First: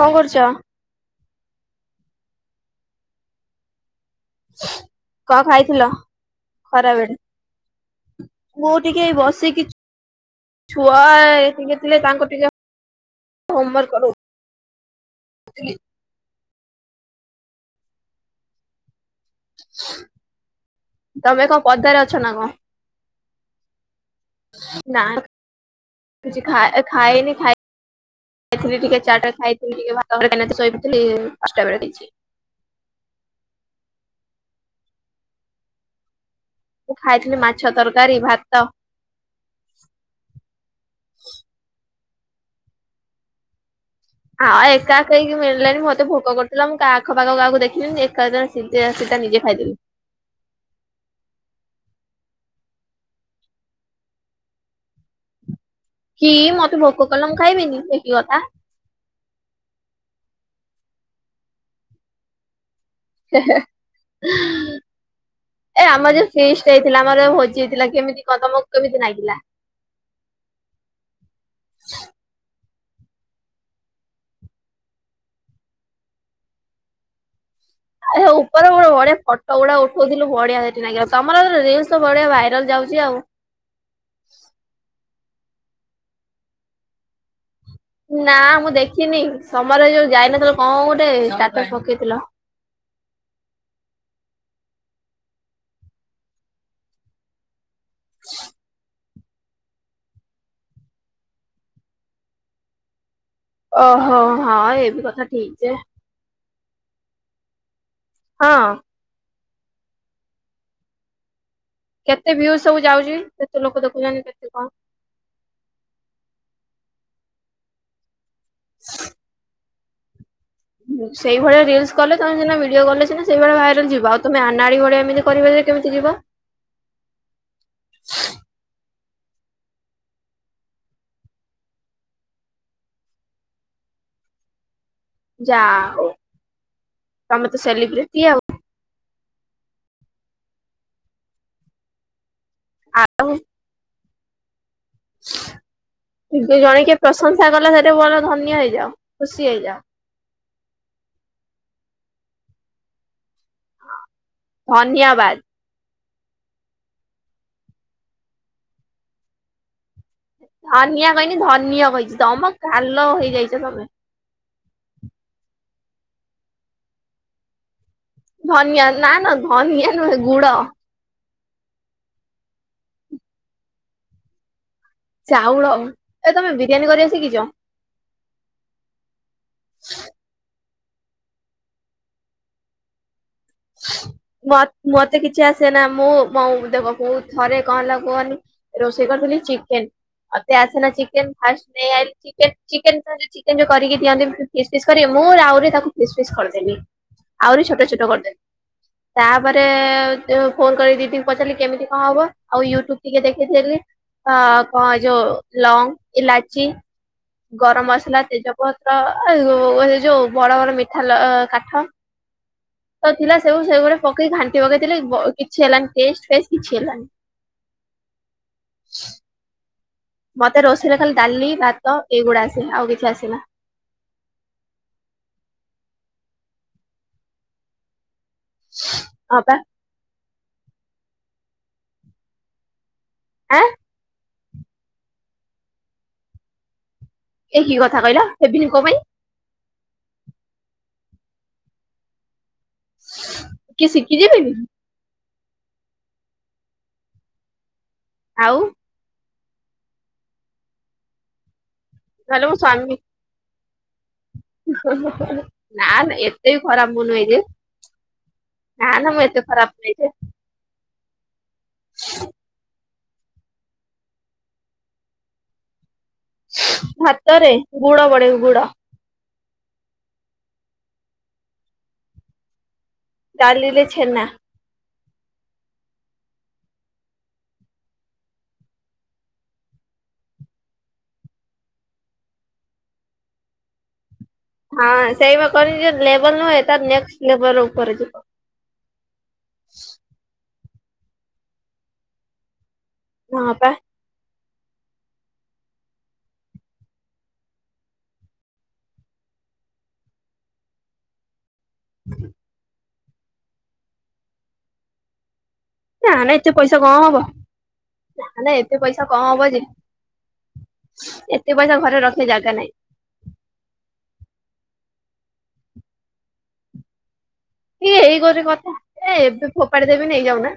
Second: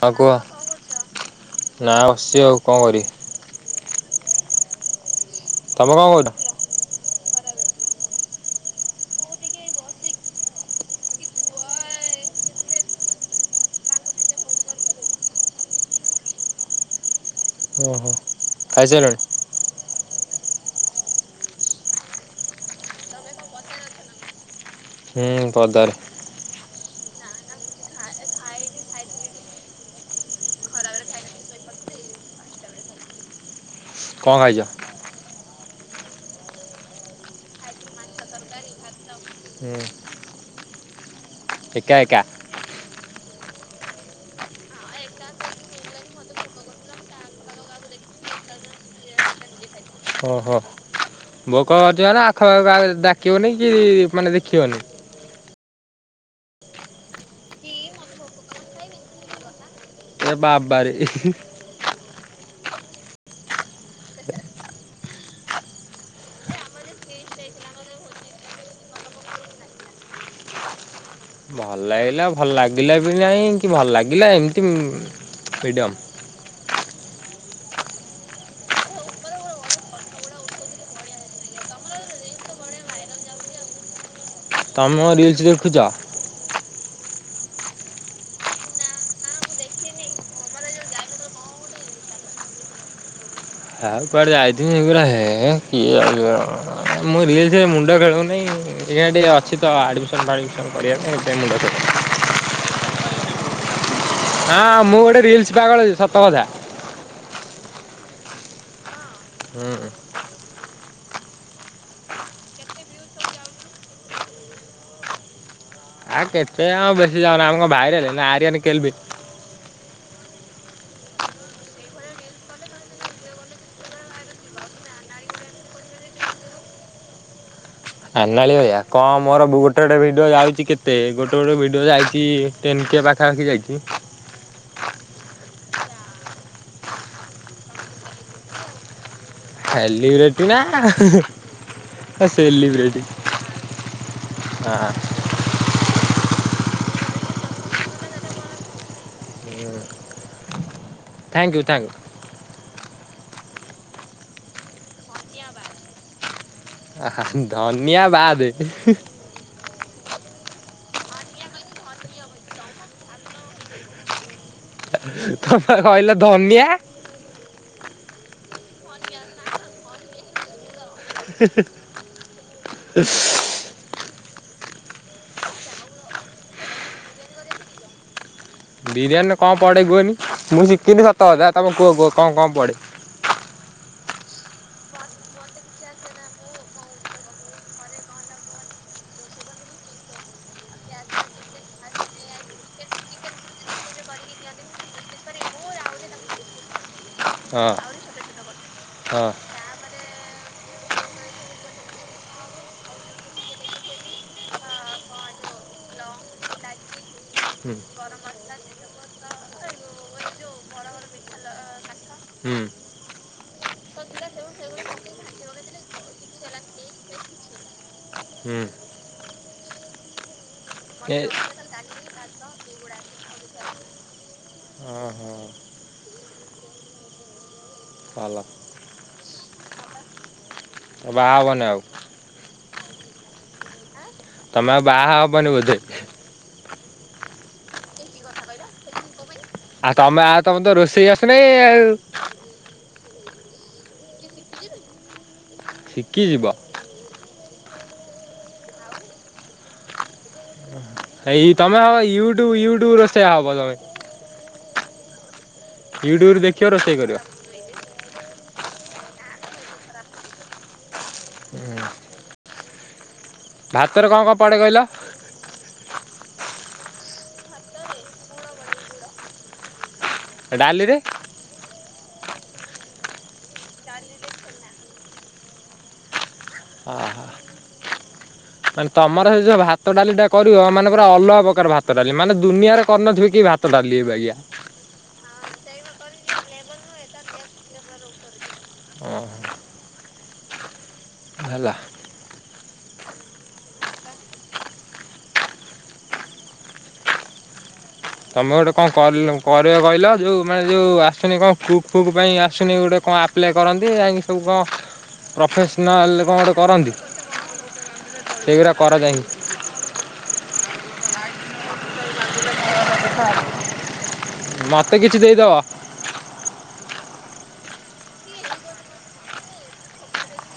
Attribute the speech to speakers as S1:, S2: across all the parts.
S1: ହଁ କୁହ।
S2: କରୁଛ।
S1: ନା ବସଛି ଆଉ କଣ କରି।
S2: [unintelligible] କଣ ଖାଇଥିଲ
S1: କଣ କରୁଛ?
S2: ଖରାବେଣି ମୁଁ ଟିକେ ବସିକି ଛୁଆ ଥିଲେ ତାଙ୍କୁ ଟିକେ ହୋମମାର୍କ କରୋ ଉ ଥିଲି। [inaudible]
S1: ଓହୋ ଖାଇ ସାରିଲାଣି।
S2: ତମେ କ ପଦାରେ ଅଛ ନା କଣ। ନା
S1: ହୁଁ ପଦାରେ
S2: କିଛି ଖା। ଖାଇଏନି ଖାଇ ଖାଇଥିଲି ଟିକେ ଚାଟା ଖାଇଥିଲି ଟିକେ ଭଲ କେ ଶୋଇଥିଲି ପାଞ୍ଚଟା ବେଳେ ହେଇଚି।
S1: କଣ ଖାଇଛ।
S2: ମୁଁ ଖାଇଥିଲି ମାଛ ତରକାରୀ ଭାତ।
S1: ହୁଁ।
S2: [inaudible]
S1: ଏକା ଏକା।
S2: ଆଉ ଏକା ଏକା ହେଇକି ମିଳିଲାନି ମତେ ଭୋକ କରୁଥିଲା ମୁଁ ଆାଖପାଖ କାହାକୁ ଦେଖିଲିନି ଏକା ଜିନ ସ ସିଧା ନିଜେ ଖାଇଦେଲିି।
S1: ଓହୋ ଭୋକ ଅଛି ମାନ ଆଖପାଖ ଡାକିବନି କି ମାନେ ଦେଖିବନି।
S2: କି ମତେ ଭୋକ କଲମ ଖାଇବିନି ସେ କି କଥା।
S1: ଏ ବାବାରେ।
S2: ଏ ଆମର ଯୋଉ ଫିଷ୍ଟ ଟା ହେଇଥିଲା ଆମର ଯୋଉ ଭୋଜିଟା ହେଇଥିଲା କେମିତି କଲ କେମିତି ଲାଗଥିଲା।
S1: ଲ ଲାଗିଲା ଭଲ ଲାଗେ ଲାଗିଲା ବି ନାହିଁ କି ଭଲ ଲାଗିଲା ଏମିତି ମିଡ଼ିଅମ୍
S2: ଆଛ ଉପରେ ଗୋଟେ ବଢି଼ଆ ଫଟୋ ଗୁଡା ଉଠଉଥିଲୁ ବଢିଆ ସେଠି ତମର ରିଲସ ବଢିଆ ଭାଇରାଲ ଯାଉଛି ଆଉ।
S1: ତାମ ରିଲ [inaudible]
S2: ନା ମୁଁ ଦେଖିନି ସମରେ ଯୋଉ ଯାଇନଥିଲ କଣ ଗୋଟେ ଷ୍ଟାଟସ ପକେଇଥିଲ?
S1: [inaudible] ମୁଣ୍ଡ ଖେଳଉନାଇଁ [unintelligible] ଅଛି ତ ଆଡମିସନ ଫାଡ଼ମିସନ୍ କରିବା ପାଇଁ ଏ ମୁଣ୍ଡ
S2: ଓ
S1: ହଁ ମୁଁ ଗୋଟେ ରିଲସ ପାଗଳ ଅଛି ସତ କଥା।
S2: ହଁ
S1: ହୁଁ
S2: କେତେ ଭ୍ୟୁ ସବୁ ଯାଉଛି କେତେ ଲୋକ ଦେଖୁଛନ୍ତି କେତେ କଣ?
S1: ଆଉ କେତେ ଆଉ ବେସି ଯାଉନା ଆମ ଭାଇରାଲ ଆ [inaudible]
S2: ସେଇଭଳିଆ ରିଲସ କଲେ ତମେ ସିନା ଭିଡିଓ ଗଲେ ସିନା ସେଇଭଳି ଭାଇରାଲ ଯିବ ଆଉ ତମେ ଆନାଡି ଭଳିଆ ଏମିତି କରିବ ଯେ କେମିତି ଯିବ?
S1: [inaudible] କଣ ମୋର ଗୋଟେ ଗୋଟେ ଭିଡ଼ିଓ ଯାଉଛି କେତେ ଗୋଟେ ଗୋଟେ ଭିଡ଼ିଓ ଯାଇଛି ଟେନକେ ପାଖାପାଖି ଯାଇଛି।
S2: ଯା ହଉ ତମେ ତ ସେଲିବ୍ରିଟି ଆଉ।
S1: ସେଲିବ୍ରିଟି ନା ସେଲିିବ୍ରିଟି
S2: ଆଉ
S1: ହଁ।
S2: କି ଜଣେ କିଏ ପ୍ରଶଂସା କଲା ସେଠି ଭଲ ଧନ୍ୟ ହେଇଯାଉ ଖୁସି ହେଇଯାଉ।
S1: ଥ୍ୟାଙ୍କ ୟୁ ଥ୍ୟାଙ୍କ ୟୁ,
S2: ଧନ୍ୟବାଦ।
S1: ଧନିଆବାଦେ
S2: ଧନିଆ କହିନି ଧନ୍ଯ କହିଛି ତମ କାଲ ହେଇଯାଇଛ ତମେ।
S1: ତମେ କହିଲ ଧନିଆ।
S2: ଧନିଆ ନା ନା ଧନିଆ ନୁହେ ଗୁଡ଼।
S1: ହେ ହେ,
S2: ଚାଉଳ ଏ ତମେ ବିରିୟାନୀ କରିବା ଶିଖିଛ?
S1: ବିରିୟାନୀ? କଣ ପଡେଇ କୁହନି ମୁଁ ଶି ତିନି ସାତ ହଜାର ତମେ କୁହ କୁହ କଣ କଣ ପଡେ?
S2: ମ ମତେ କିଛି ଆସେନା ମୁଁ ମ ଦେଖ ଥରେ କଣ ହେଲା କୁହନି ରୋଷେଇ କରିଥିଲି ଚିକେନ ମତେ ଆସେନା ଚିକେନ ଫାଷ୍ଟ ନେଇ ଚେନ ଯଉ ଚିକେନ ଯୋଉ କରିକି ଦିଅନ୍ତି ଫିସ୍ ଫିସ୍ କରିବି ମୁଁ ଆହୁରେ ତାକୁ ଫିସ୍ ଫିସ୍ କରିଦେବି। ଆହୁରି
S1: ହଁ।
S2: ଛୋଟ ଛୋଟ କରିଦେବି
S1: ହଁ
S2: ତାପରେ ଫୋନ କରିକି ଦିଦିଙ୍କୁ ପଚାରିଲି କେମିତି କଣ ହବ ଆଉ ୟୁଟ୍ୟୁବ ଟିକେ ଦେଖିଥିଲି କଣ ଏ ଯୋଉ ଲଙ୍ଗ ଇଲାଚି
S1: ହୁଁ
S2: ଗରମ ମସଲା ତେଜପତ୍ର ଯୋଉ ବଡ ବଡ ମିଠା କାଠ
S1: ହୁଁ
S2: ଥିଲା ସେବୁ ସେଗୁଟେ ପକେଇି ଘାଣ୍ଟି ପକେଇଥିଲି କିଛି ହେଲାନି ଟେ ଫେଷ୍ଟ କିଛି ହେଲାନି।
S1: ହୁଁ।
S2: ମତେ ରୋଷେଇରେ ଖାଲି
S1: ଏ
S2: ଡାଲି ଭାତ ଏଇଗୁଡା ଆସେ ଆଉ କିଛି ଆସେନା।
S1: ଓହୋ ଭଲ
S2: ହଁ ପା,
S1: ବାହା ହବନି ଆଉ?
S2: ଆଁ,
S1: ତମେ ବାହା ହବନି ବୋଧେ।
S2: ଏ କି କଥା କହିଲ ହେବିନି କଣ ପାଇଁ?
S1: ଆଉ ତମେ ଆଉ ତମେ ତ ରୋଷେଇ ଆସିନି ଆଉ?
S2: [inaudible] କିଏ ଶିଖିଯିବେନି।
S1: ସିକିଯିବ।
S2: ଆଉ।
S1: ହେଇ ତମେ ହଉ
S2: ନହେଲେ
S1: ୟୁଟ୍ୟୁବ ୟୁଟ୍ୟୁବ ରୋଷେୟା ହବ ତମେ।
S2: ହଁ ହ। ନା
S1: ୟୁଟ୍ୟୁବରୁ
S2: ଏତେ
S1: ଦେଖିବ ରୋଷେଇ
S2: ଖରାପ
S1: କରିବ
S2: ନୁଏ ଯେ। ନା ନା ମୁଁ ଏତେ ଖରାପ ନାଇ ଯେ [inaudible]
S1: ଭାତରେ କଣ କଣ ପଡ଼େ କହିଲ?
S2: ଭାତରେ ଗୁଡ଼ ପଡେ ଗୁଡ?
S1: ଡାଲିରେ?
S2: ଡାଲିରେ ଛେନା।
S1: ଆହା ମାନେ ତମର ସେ ଯୋଉ ଭାତ ଡାଲି ଟା କରିବ ମାନେ ପୁରା ଅଲଗା ପ୍ରକାର ଭାତ ଡାଲି ମାନେ ଦୁନିଆରେ କରିନଥିବେ କି ଭାତ ଡାଲିିବବେ ଆଜ୍ଞା।
S2: ହଁ ସେଇ କ ଲେବଲ ନ ହଏ ତାର ନେକ୍ସ ଲେବଲ ଉପରେ ଯିବ। [inaudible]
S1: ଓହୋ ହେଲା
S2: ହଁ ପା
S1: ତମେ ଗୋଟେ କଣ କର କରିବ କହିଲ? ଯୋଉ ମାନେ ଯୋଉ ଆସୁନି କଣ--? କୁକ୍ ଫୁକ୍ ପାଇଁ ଆସୁନି ଗୋଟେ କଣ ଆପ୍ଲାଏ କରନ୍ତି ଯାଇକି ସବୁ କଣ
S2: ନା
S1: ପ୍ରଫେସନାଲ
S2: ନା
S1: କଣ
S2: ଏତେ
S1: ଗୋଟେ
S2: ପଇସା
S1: କରନ୍ତି
S2: କଣ ହବ? ନା ନା
S1: ସେଇଗୁରା
S2: ଏତେ
S1: କର
S2: ପଇସା କଣ
S1: ଯାଇକି
S2: ହବ ଯେ। ଏତେ ପଇସା ଘରେ ରଖେ ଜାଗା ନାହିଁ ।
S1: ମୋତେ କିଛି ଦେଇଦବ।
S2: ଇ ଗୋଟେ ଏଇ ଗୋଟେ କଥା, ଏ ଏବେ ଫୋପାଡି ଦେବି ନେଇଯାଉନା।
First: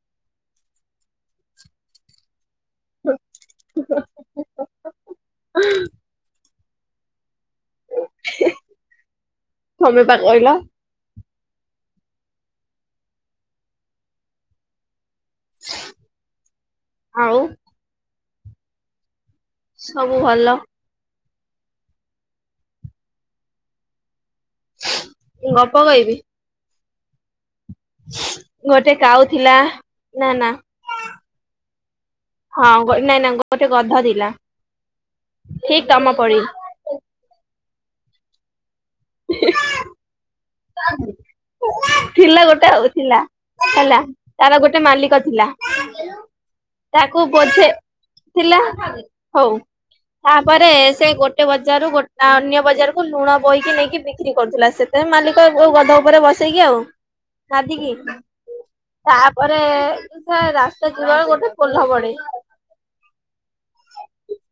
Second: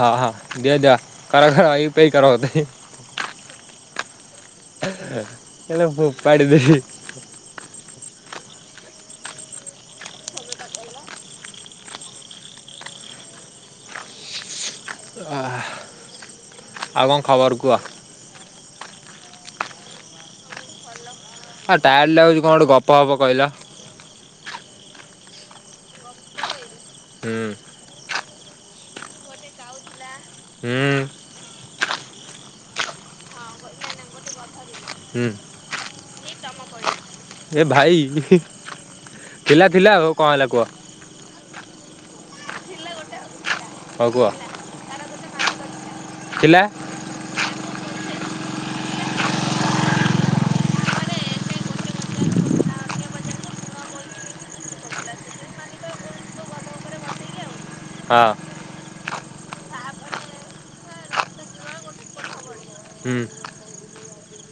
S1: ହଁ ହଁ ଦିଅ, ଦିଅ, କର, କର, ୟୁ ପି ଆଇ ପେ କର ମତେ।
S2: ହଁ
S1: ହେ ପାଡ଼ି ଦେଇି। [unintelligible] [inaudible]
S2: ତମେ ପା କହିଲ? [inaudible]
S1: ଆଉ କଣ ଖବର କୁହ?
S2: ସବୁ ଭଲ।
S1: ଆଉ ଟାୟାର୍ଡ ଲାଗୁଛି କଣ ଗୋଟେ ଗପ ଗପ କହିଲ?
S2: ମୁଁ ଗପ କହିବି?
S1: ହୁଁ
S2: ଗୋଟେ କାଉ ଥିଲା ନା ନା।
S1: ହୁଁ
S2: ହଁ ନାଇଁ ନାଇ ଗୋଟେ ଗଧ ଥିଲା,
S1: ହୁଁ
S2: ଠିକ ତମ ପରି ।
S1: ଏ ଭାଇ ଥିଲା ଥିଲା ଆ ଆଉ କଣ ହେଲା କୁହ?
S2: ଥିଲା ଗୋଟେ ଉ ଥିଲା। [unintelligible] ହେଲା
S1: ହଉ କୁହ।
S2: ତାର ଗୋଟେ ମାଲିକ ଥିଲା।
S1: ଥିଲା
S2: ତାକୁ ବୋଝେ ଥିଲା ହଉ ତାପରେ ସେ ଗୋଟେ ବଜାରରୁ ଗୋଟ ଅନ୍ୟ ବଜାରକୁୁ ଲୁଣ ବୋହିକି ନେଇକି ବିକ୍ରି କରୁଥିଲା ସେତେ ମାଲିକ ଗଧ ଉପରେ ବସେଇକି ଆଉ ? ନାଦିକି।
S1: ହଁ
S2: ତାପରେ ସେ ରାସ୍ତାରେ ଯିବାବେଳେ ଗୋଟେ ପୋଲ ପଡେ।
S1: ହୁଁ।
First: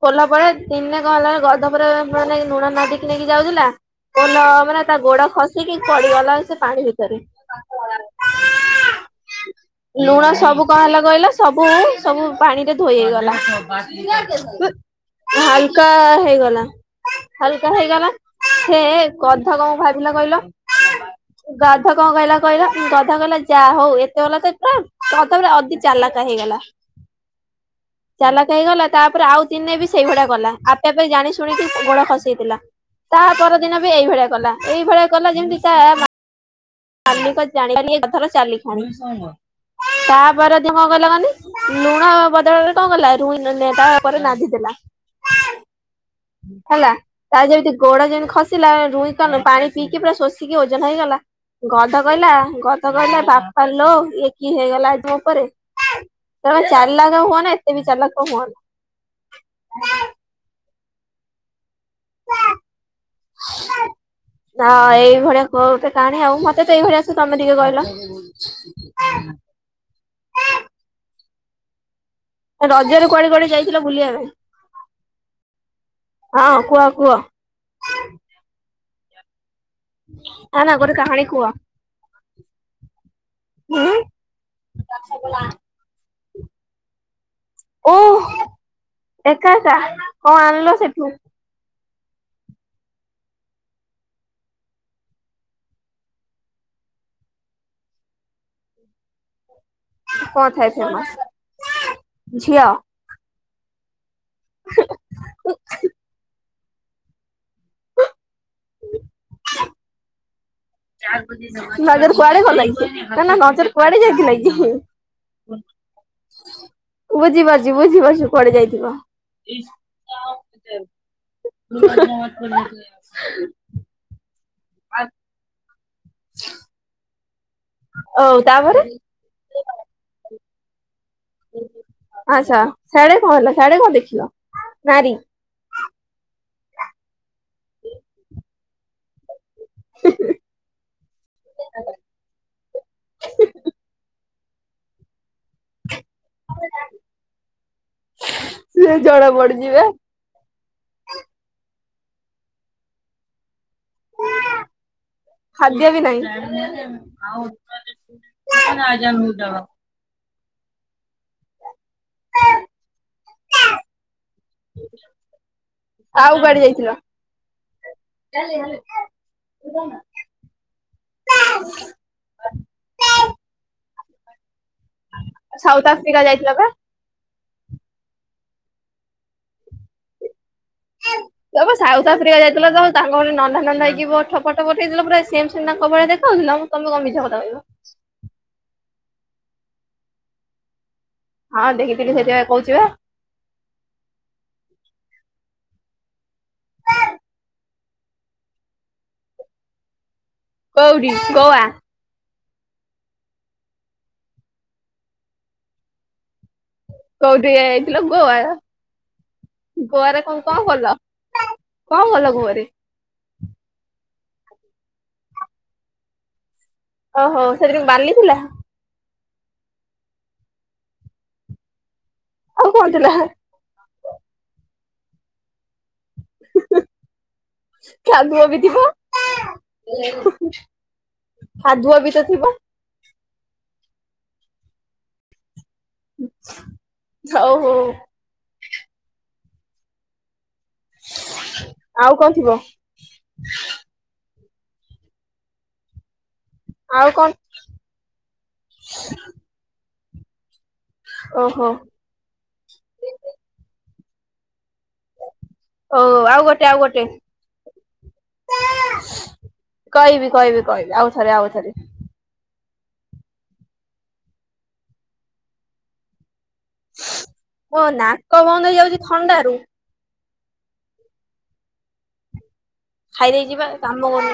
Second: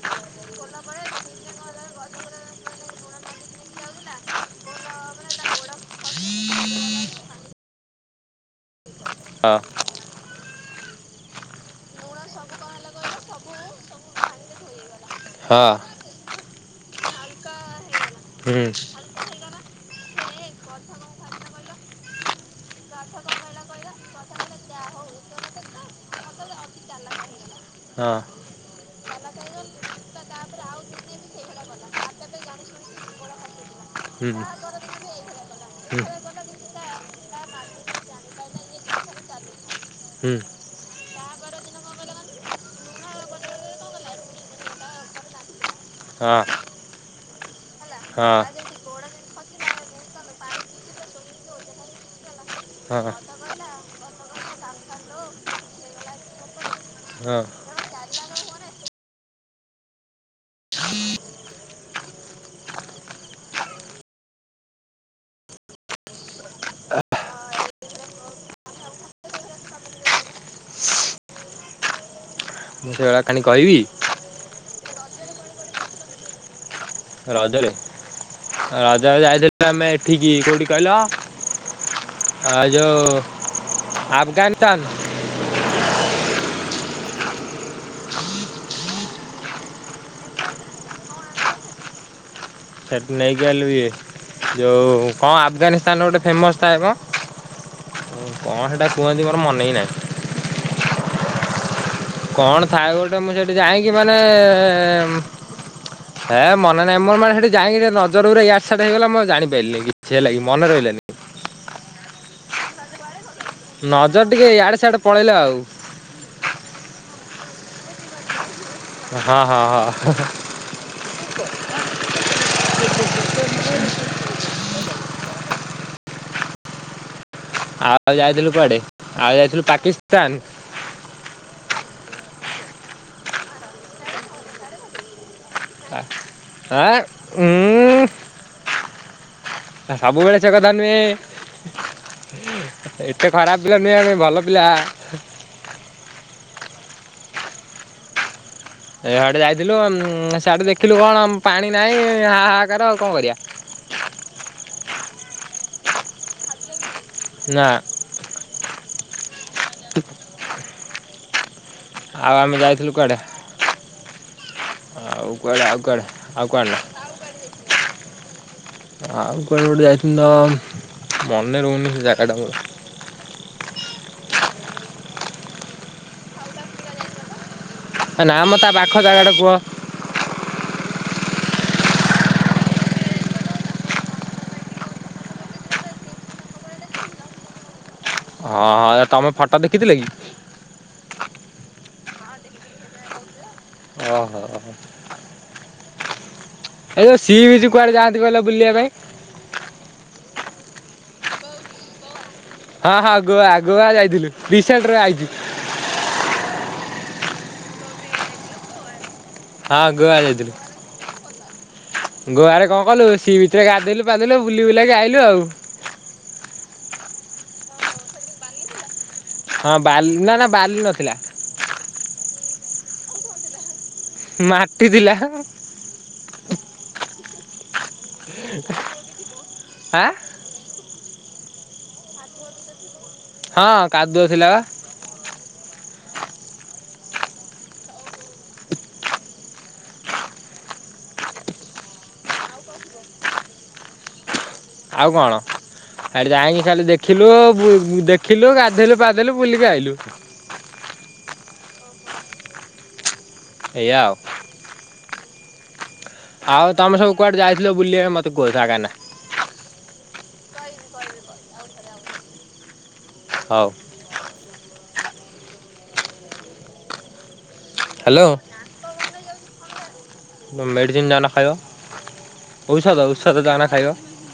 S2: ପୋଲ ପରେ ଦିନେ କଣ ହେଲା ନା- ଗଧ ଉପରେ ମାନେ ଲୁଣ ନଦିକି ନେଇକି ଯାଉଥିଲା ପୋଲ ମାନେ ତା ଗୋଡ ଖସି ଠିକ ପଡିଗଲା ସେ ପାଣି ଭିତରେ
S1: ହଁ
S2: ଲୁଣ ସବୁ କଣ ହେଇଗଲା କହିଲ? ସବୁ ପାଣିରେ ଧୋଇହେଇଗଲା
S1: ହଁ
S2: ହାଲକା ହେଇଗଲା। ହାଲକା ହେଇଗଲା
S1: ହୁଁ
S2: ସେ ଗଧ କଣ ଭାବିଲା କହିଲ? ଗଧ କଣ କହିଲା କହିଲା ଗଧ କହିଲା ଯାହା ହଉ ଏତେବେଲା ତ ପୁରା ଗଧ ପୁରା ଅତି ଚାଲାକା ହେଇଗଲା
S1: ହଁ।
S2: ଚାଲାକା ହେଇଗଲା। ତାପରେ ଆଉ ଦିନେ ବି ସେଇଭଳିଆ ଗଲା ଆପେ ଆପେ ଜାଣି ଶୁଣିକି ଗୋଡ ଖସେଇଦେଲା ତା ପରଦିନ ବି ଏଇଭଳିଆ
S1: ହୁଁ ହଁ ହଁ
S2: କଲା ଏଇଭଳିଆ କଲା ଯେମତି ତା ମା ମାଲିକ ଯା ର ଚାଲି ଖଣି ତାପରଦିନ କଣ କଲା କହନି ଲୁଣ ବଦଳରେ କଣ କଲା ରୁ ତା ଉପରେ ନାଧି ଦେଲା। [unintelligible] ହେଲା ତା ଯେମିତି ଗୋଡ ଯେମିତି
S1: ହଁ
S2: ଖସିଲା ରୁଇ କ ପାଣି ପିଇକି ପୁରା ଶୋଷିକି ଓଜନ ହେଇଗଲା ଗଧ କହିଲା ଗଧ କହିଲା ବାପା ଲୋ ଇ କି ହେଇଗଲା ଆଜି ମୋ ଉପରେ କି ଚାଲାକ
S1: ହଁ
S2: ହୁଅନ ଏତେ ବି ଚାଲାକ ହୁଅନା। ହ ଏଇଭଳିଆ କୋଉଟେ କାହାଣୀ ଆଉ ମତେ ତ ଏଇଭଳିଆ ଆସେ ତମେ ଟିକେ କହିଲ?
S1: ମୁଁ
S2: ରଜ ରେ
S1: ସେଇଭଳିଆ
S2: କୁଆଡେ
S1: କାଣି
S2: କୁଆଡ
S1: କହିବି
S2: ଯାଇଥିଲ ବୁଲିବା ପାଇଁ? ହଁ କୁହ
S1: ରଜରେ ରଜ ରେ ଯାଇଥିଲି। ଆମେ ଏଠିକି
S2: ନା
S1: କୋଉଠି
S2: ନା
S1: କହିଲ
S2: ଗୋଟେ କାହାଣୀ କୁହ
S1: ଆ ଯୋଉ
S2: ହୁଁ
S1: ଆଫଗାନିସ୍ତାନ
S2: ଓ ଏକା ଏକା କଣ ଆଣିଲ ସେଠୁ?
S1: ସେଠି ନେଇକି ଆଇଲୁ ଇଏ ଯୋଉ କଣ ଆଫଗାନିସ୍ତାନ ଗୋଟେ ଫେମସ ଥାଏମ କଣ କଣ ସେଟା କୁହନ୍ତି ମୋର ମନ ହିଁ ନାହିଁ।
S2: କଣ ଥାଏ ଫେମସ? ଝିଅ
S1: କଣ ଥାଏ ଗୋଟେ ମୁଁ ସେଠି ଯାଇଁ। ମାନେ ହେ ମନେ ନାହିଁ ମୋର ମାନେ ସେଠି ଯାଇକି ଟିକେ ନଜରଗୁରା ୟାଡେ ସାଡେ ହେଇଗଲା ମୁଁ ଜାଣିପାରିଲିନି କିଛି ହେଲା କି। ମନେ ରହିଲାନି।
S2: ନଜର କୁଆଡେ ଭଲ ଲାଗଛି ନା ନା। ନଜର କୁଆଡେ
S1: ନଜର
S2: ଯାଇଥିଲା କି?
S1: ଟିକେଇ ଆଡେ ସଆଡେ ପଳେଇଲା ଆଉ।
S2: ବୁଝିପାରୁଛି ବୁଝିପାରୁଛି କୁଆଡେ ଯାଇଛି।
S1: ହଁ ହଁ ହଁ
S2: [inaudible] [inaudible] [inaudible] [inaudible]
S1: ଆଉ
S2: ହଉ
S1: ଯାଇଥିଲୁ କୁଆଡେ
S2: ତାପରେ
S1: ଆଉ ଯାଇଥିଲୁ ପାକିସ୍ତାନ।
S2: ଆଛା ସାଡେ କଣ ହେଲା ସାଡେ କଣ ଦେଖିଲ ନାରୀ।
S1: ଆ ଉଁଉଁ। ସବୁବେଳେ ସେ କଥା ନୁହେଁ ଏତେ ଖରାପ ପିଲା ନୁହେଁ ଆମେ ଭଲ। ପିଲା।
S2: [inaudible] ଜଣା
S1: ଏଇଆଡେ ଯାଇଥିଲୁ
S2: ପଡିଯିବେ
S1: ସେଆଡେ ଦେଖିଲୁ କଣ ପାଣି। ନାଇଁ ହା ହା କାର ଆଉ କଣ କରିବା।
S2: ଖାଦ୍ୟ ବି ନାହିଁ। ଆଉ
S1: ନା
S2: [inaudible] ଟ [inaudible]
S1: ଆଉ ଆମେ ଯାଇଥିଲୁ କୁଆଡେ? ଆଉ କ ଆଉ କ ଆଉ କୁଆଡେ ନାହିଁ।
S2: [inaudible]
S1: ଆଉ କୁଆଡ଼େ ଗୋଟେ ଯାଇଥିଲ ତ ମନେ ରହୁନି ସେ ଜାଗାଟାକୁ।
S2: ସାଉଥ ଆଫ୍ରିକା ଯାଇଥିଲା ପା।
S1: ନା ମ ତା ପାଖ ଜାଗାଟା କୁହ।
S2: ତବ ସାଉଥ ଆଫ୍ରିକା ଯାଇଥିଲା ତବ ତାଙ୍କଟ ନନ୍ଦା ନନ୍ଦା ହେଇଯିବ ଠପଟ ଠପଟ ହେଇଥିଲା ପୁରା ସେମ ସେ ତାଙ୍କ ଭଳିଆ ଦେଖା ହଉଥିଲା ମୁଁ ତମେ କ ମିଛା କଥା କହିବ।
S1: ହଁ ହଁ ତମେ ଫୋଟ ଦେଖିଥିଲେ କି?
S2: ହଁ ଦେଖିଥିଲି ସେଥିପାଇଁ କହୁଛି ବା।
S1: ଓହୋ। ଏ ଯୋଉ ସିଏ ବି ଯ କୁଆଡେ ଯାଆନ୍ତି ବ ବୁଲିବା ପାଇଁ।
S2: ଗୌରିୀଶ ଗୋଆ।
S1: ହଁ ହଁ ଗୁଆ ଗୋଆ ଯାଇଥିଲୁ ରସେଟରେ ଆଇଚୁ।
S2: କଉଠି ଆ ଯାଇଥିଲ ଗୋଆ?
S1: ହଁ ଗୋଆ
S2: ଗୋଆରେ କଣ
S1: ଯାଇଥିଲୁ।
S2: କଣ କଲ କଣ କଲ ଗୋଆରେ
S1: ଗୁଆରେ କଣ କଲୁ ସି ବିଚରେ ଗାଧେଇଲୁ। ପାଧେଇଲୁ ବୁଲି ବୁଲାକି ଆଇଲୁ ଆଉ।
S2: ଓହୋ [unintelligible] ବାଲି ଥିଲା ।
S1: ହଁ ବାଲି ନା ନା ବାଲି ନଥିଲା।
S2: ଆଉ କଣଥିଲା?
S1: ମାଟି ଥିଲା।
S2: ଚାନ୍ଦୁଅ ବି ଥିବ ।
S1: ଆଁ
S2: [inaudible] କାଦୁଅ ବି ତ ଥିବ?
S1: ହଁ କାଦୁଅ ଥିଲା ବା।
S2: ହଉ ହଉ। ଆଉ କଣ ଥିବ?
S1: ଆଉ କଣ? କାଇଁକି ଖାଲି
S2: ଆଉ
S1: ଦେଖିଲୁ
S2: କଣ
S1: ବୁ ଦେଖିଲୁ ଗାଧେଇଲୁ ପାଧେଇଲୁ ବୁଲିକି ଆଇଲୁ।
S2: ଓହୋ।
S1: ସେଇଆ ଆଉ।
S2: ଓ ଗୋଟେ
S1: ଆଉ ତମେ
S2: ଗୋଟେ
S1: ସବୁ କୁଆଡେ ଯାଇଥିଲ ବୁଲିବା ମତେ କୁହ ଜାଗା ନା?
S2: କହିବି କହିବି ଆଉଥରେ ଆଉଥରେ।
S1: ହଉ।
S2: ହ [inaudible] ଓ
S1: ହ୍ୟାଲୋ।
S2: ନାକ ବନ୍ଦ ହେଇଯାଉଚି ଥଣ୍ଡା ରୁ।
S1: ମେଡିସିିନ ଯାଉନ ଖାଇବ। ଔଷଧ ଔଷଧ ଯାଉନ
S2: ଖାଇଦେଇଯିବା
S1: ଖାଇବ।
S2: କାମ କରୁନି